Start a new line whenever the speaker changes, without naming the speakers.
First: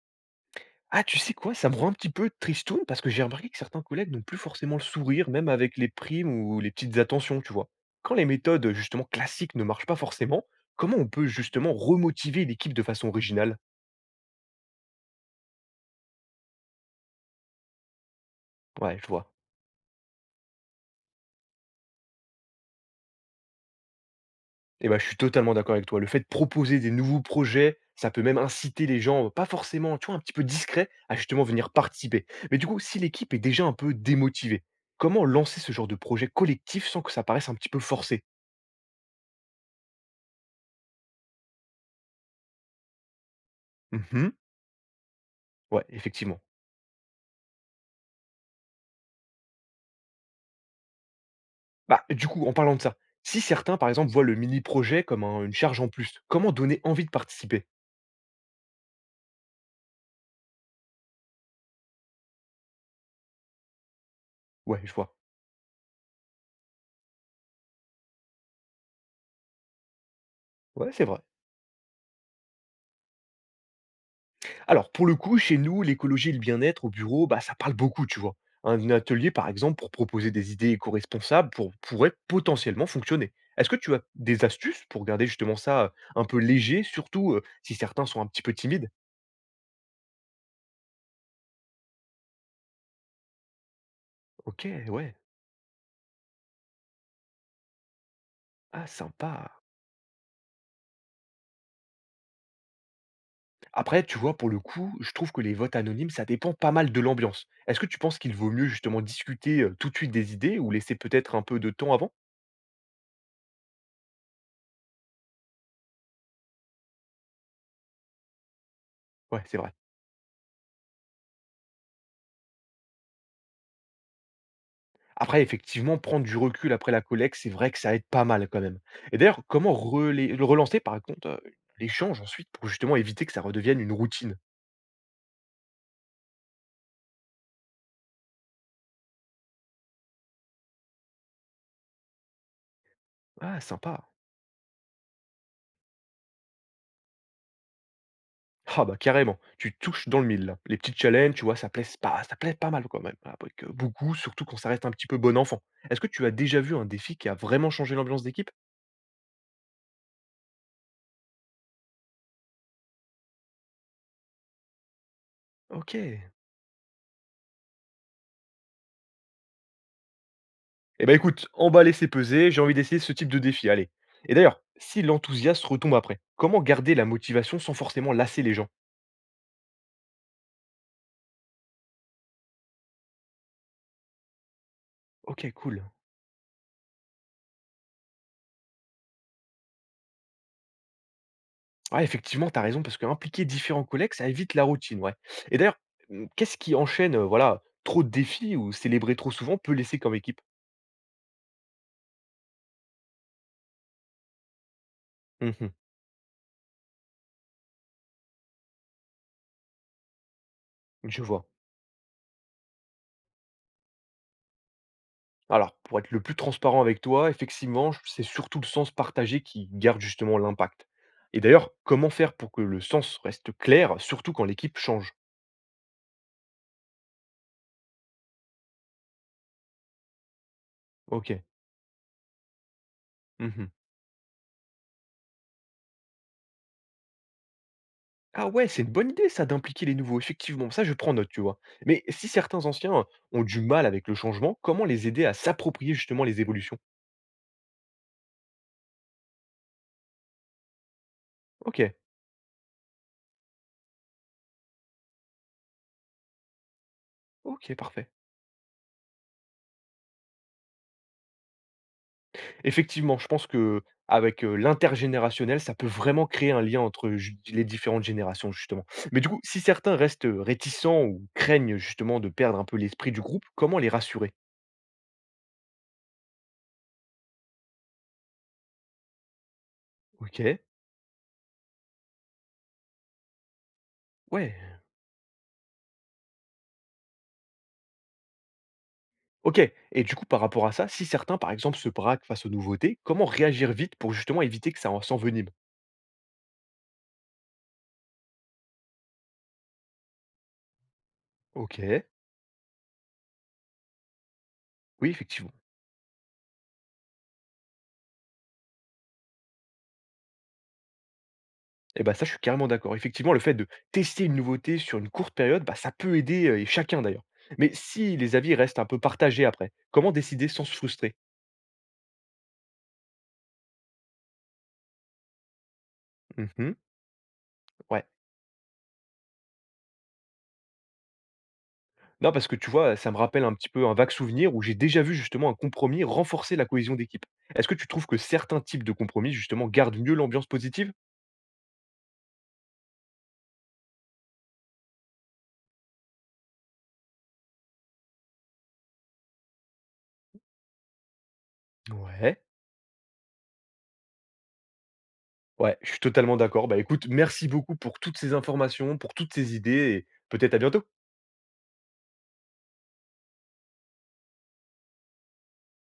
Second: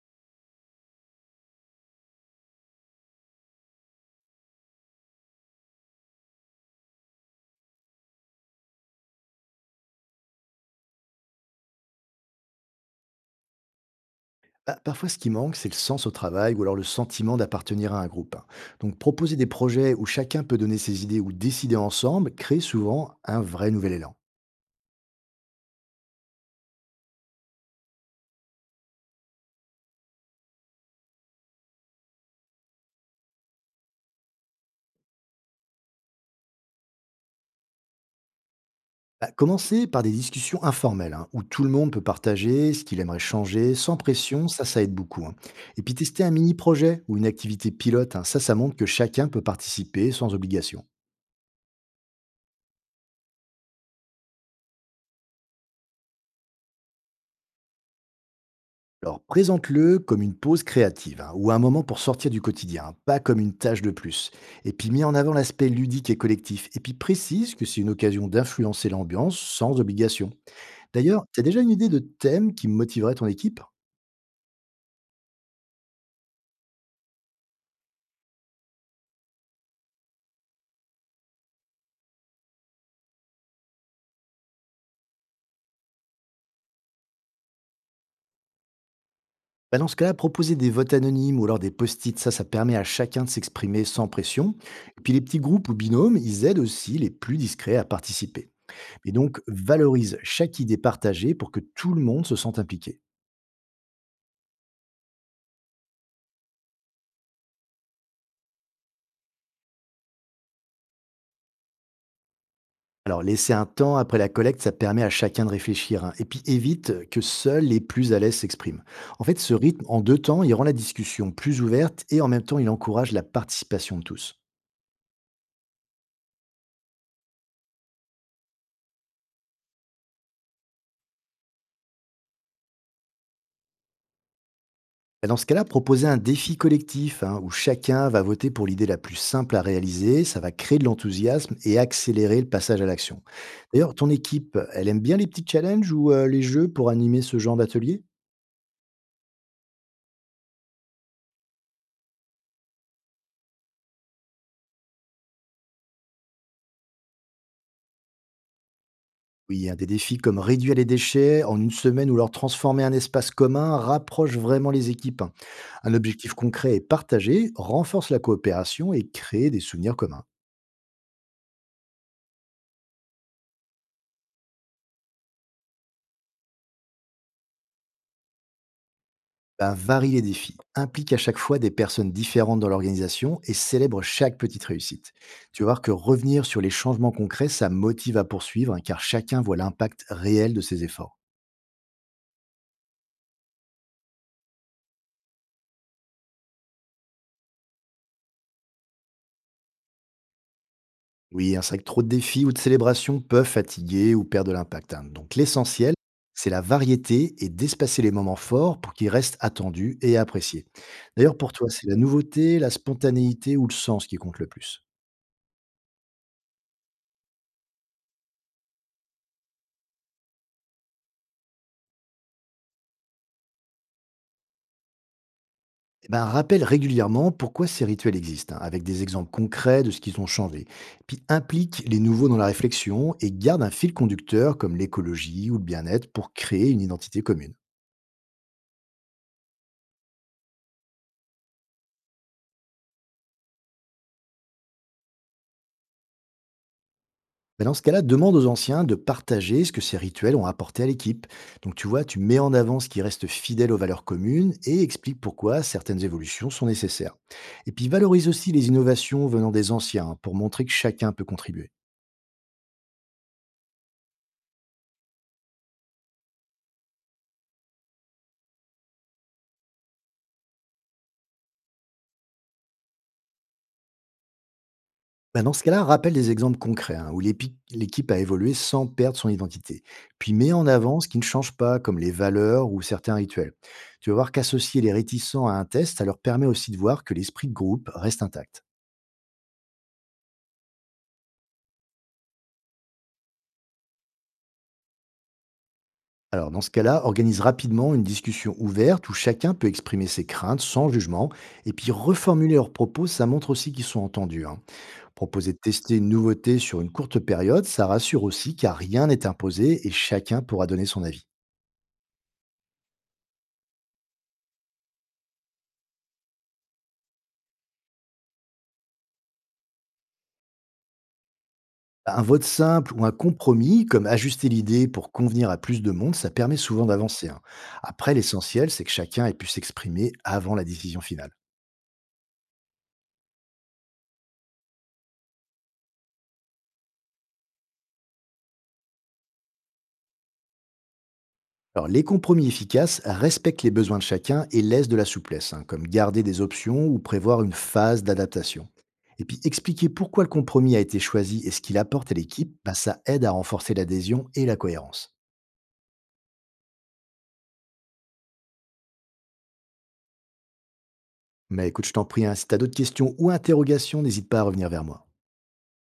Ah, tu sais quoi? Ça me rend un petit peu tristoun parce que j'ai remarqué que certains collègues n'ont plus forcément le sourire, même avec les primes ou les petites attentions, tu vois. Quand les méthodes justement classiques ne marchent pas forcément, comment on peut justement remotiver l'équipe de façon originale?
Bah, parfois, ce qui manque, c'est le sens au travail ou alors le sentiment d'appartenir à un groupe, hein. Donc,
Ouais, je vois.
proposer des projets où chacun peut donner ses idées ou décider ensemble crée souvent un vrai nouvel élan.
Eh ben, je suis totalement d'accord avec toi. Le fait de proposer des nouveaux projets, ça peut même inciter les gens, pas forcément, tu vois, un petit peu discrets, à justement venir participer. Mais du coup, si l'équipe est déjà un peu démotivée, comment lancer ce genre de projet collectif sans que ça paraisse un petit peu forcé?
Bah, commencer par des discussions informelles hein, où tout le monde peut partager ce qu'il aimerait changer sans
Mhm.
pression, ça aide beaucoup, hein. Et
Ouais,
puis, tester un
effectivement.
mini-projet ou une activité pilote, hein, ça montre que chacun peut participer sans obligation.
Bah, du coup, en parlant de ça, si certains, par exemple, voient le mini-projet comme une charge en plus, comment donner envie de participer?
Alors, présente-le comme une pause créative hein, ou un moment pour sortir du quotidien, hein, pas comme une tâche de plus. Et
Ouais,
puis,
je
mets en
vois.
avant l'aspect ludique et collectif. Et puis, précise que c'est une occasion d'influencer l'ambiance sans obligation.
Ouais, c'est vrai.
D'ailleurs, t'as déjà une idée de thème qui motiverait ton équipe?
Alors, pour le coup, chez nous, l'écologie et le bien-être au bureau, bah, ça parle beaucoup, tu vois. Un atelier, par exemple, pour proposer des idées éco-responsables pourrait potentiellement fonctionner. Est-ce que tu as des astuces pour garder justement ça un peu léger, surtout si certains sont un petit peu timides?
Bah, dans ce cas-là, proposer des votes anonymes ou alors des post-it, ça permet à chacun de s'exprimer sans pression.
Ok,
Et puis,
ouais.
les petits groupes ou binômes, ils aident aussi les plus discrets à participer.
Ah,
Et donc,
sympa.
valorise chaque idée partagée pour que tout le monde se sente impliqué.
Après, tu vois, pour le coup, je trouve que les votes anonymes, ça dépend pas mal de l'ambiance. Est-ce que tu penses qu'il vaut mieux justement discuter tout de suite des idées ou laisser peut-être un peu de temps avant?
Alors, laisser un temps après la collecte, ça permet à chacun de réfléchir, hein. Et puis, évite que seuls les plus à l'aise s'expriment. En fait,
Ouais,
ce
c'est vrai.
rythme, en deux temps, il rend la discussion plus ouverte et en même temps, il encourage la participation de tous.
Après, effectivement, prendre du recul après la collecte, c'est vrai que ça aide pas mal quand même. Et d'ailleurs, comment le relancer par contre, l'échange ensuite pour justement éviter que ça redevienne une routine?
Et dans ce cas-là, proposer un défi collectif hein, où chacun va voter pour l'idée la plus simple à réaliser, ça va créer de l'enthousiasme et accélérer le passage à l'action.
Ah,
D'ailleurs,
sympa.
ton équipe, elle aime bien les petits challenges ou les jeux pour animer ce genre d'atelier?
Ah bah carrément, tu touches dans le mille, là. Les petits challenges, tu vois, ça plaît pas mal quand même. Avec beaucoup, surtout quand ça reste un petit peu bon enfant. Est-ce que tu as déjà vu un défi qui a vraiment changé l'ambiance d'équipe?
Oui, il y a des défis comme réduire les déchets en une semaine ou leur transformer un espace commun rapproche vraiment les équipes, hein. Un
OK.
objectif concret et partagé renforce la coopération et crée des souvenirs communs.
Eh ben écoute, emballer, c'est peser, j'ai envie d'essayer ce type de défi, allez. Et d'ailleurs, si l'enthousiasme retombe après, comment garder la motivation sans forcément lasser les gens?
Ben, varie les défis, implique à chaque fois des personnes différentes dans l'organisation et célèbre chaque petite réussite.
OK,
Tu vas
cool.
voir que revenir sur les changements concrets, ça motive à poursuivre hein, car chacun voit l'impact réel de ses efforts.
Ouais, effectivement, t'as raison, parce que impliquer différents collègues, ça évite la routine, ouais. Et d'ailleurs, qu'est-ce qui enchaîne, voilà, trop de défis ou célébrer trop souvent peut laisser comme équipe?
Oui, hein, c'est vrai que trop de défis ou de célébrations peuvent fatiguer ou perdre de l'impact, hein. Donc
Mhm,
l'essentiel, c'est la variété et d'espacer les moments forts pour qu'ils restent attendus et appréciés.
je
D'ailleurs,
vois.
pour toi, c'est la nouveauté, la spontanéité ou le sens qui compte le plus?
Alors, pour être le plus transparent avec toi, effectivement, c'est surtout le sens partagé qui garde justement l'impact. Et d'ailleurs, comment faire pour que le sens reste clair, surtout quand l'équipe change?
Eh ben, rappelle régulièrement pourquoi ces rituels existent, hein, avec des exemples concrets de ce qu'ils ont changé. Puis
OK.
implique les nouveaux dans la réflexion et garde un
Mmh.
fil conducteur comme l'écologie ou le bien-être pour créer une identité commune.
Ah ouais, c'est une bonne idée ça d'impliquer les nouveaux, effectivement, ça je prends note, tu vois. Mais si certains anciens ont du mal avec le changement, comment les aider à s'approprier justement les évolutions?
Mais dans ce cas-là, demande aux anciens de partager ce que ces rituels ont apporté à l'équipe. Donc tu
OK,
vois, tu mets en avant ce qui reste fidèle aux valeurs communes et explique pourquoi certaines évolutions sont nécessaires. Et
OK,
puis
parfait.
valorise aussi les innovations venant des anciens hein, pour montrer que chacun peut contribuer.
Effectivement, je pense qu'avec, l'intergénérationnel, ça peut vraiment créer un lien entre ju les différentes générations, justement. Mais du coup, si certains restent, réticents ou craignent justement de perdre un peu l'esprit du groupe, comment les rassurer?
Ben, dans ce cas-là, rappelle des exemples concrets hein, où l'équipe a évolué sans perdre son identité. Puis mets
OK,
en avant ce qui ne change pas, comme les valeurs ou certains rituels. Tu vas voir
ouais,
qu'associer les réticents à un test, ça leur permet aussi de voir que l'esprit de groupe reste intact.
OK, et du coup par rapport à ça, si certains, par exemple, se braquent face aux nouveautés, comment réagir vite pour justement éviter que ça en s'envenime?
Alors, dans ce cas-là, organise rapidement une discussion ouverte où chacun peut exprimer ses craintes sans jugement. Et puis,
OK.
reformuler leurs propos, ça montre aussi qu'ils sont entendus, hein.
Oui, effectivement.
Proposer de tester une nouveauté sur une courte période, ça rassure aussi car rien n'est imposé et chacun pourra donner son avis.
Et bah, ça, je suis carrément d'accord. Effectivement, le fait de tester une nouveauté sur une courte période, bah, ça peut aider, et chacun d'ailleurs. Mais si les avis restent un peu partagés après, comment décider sans se frustrer?
Un vote simple ou un compromis, comme ajuster l'idée pour convenir à plus de monde, ça permet
Mmh,
souvent d'avancer, hein.
ouais.
Après, l'essentiel, c'est que chacun ait pu s'exprimer avant la décision finale.
Non, parce que tu vois, ça me rappelle un petit peu un vague souvenir où j'ai déjà vu justement un compromis renforcer la cohésion d'équipe. Est-ce que tu trouves que certains types de compromis justement gardent mieux l'ambiance positive?
Alors, les compromis efficaces respectent les besoins de chacun et laissent de la souplesse, hein, comme garder des options ou prévoir une phase d'adaptation. Et puis, expliquer pourquoi le compromis a été choisi et ce qu'il apporte à
Ouais,
l'équipe, bah, ça aide à renforcer l'adhésion et la cohérence.
ouais, je suis totalement d'accord. Bah, écoute, merci beaucoup pour toutes ces informations, pour toutes ces idées et peut-être à bientôt.
Mais écoute, je t'en prie, hein, si tu as d'autres questions ou interrogations, n'hésite pas à revenir vers moi.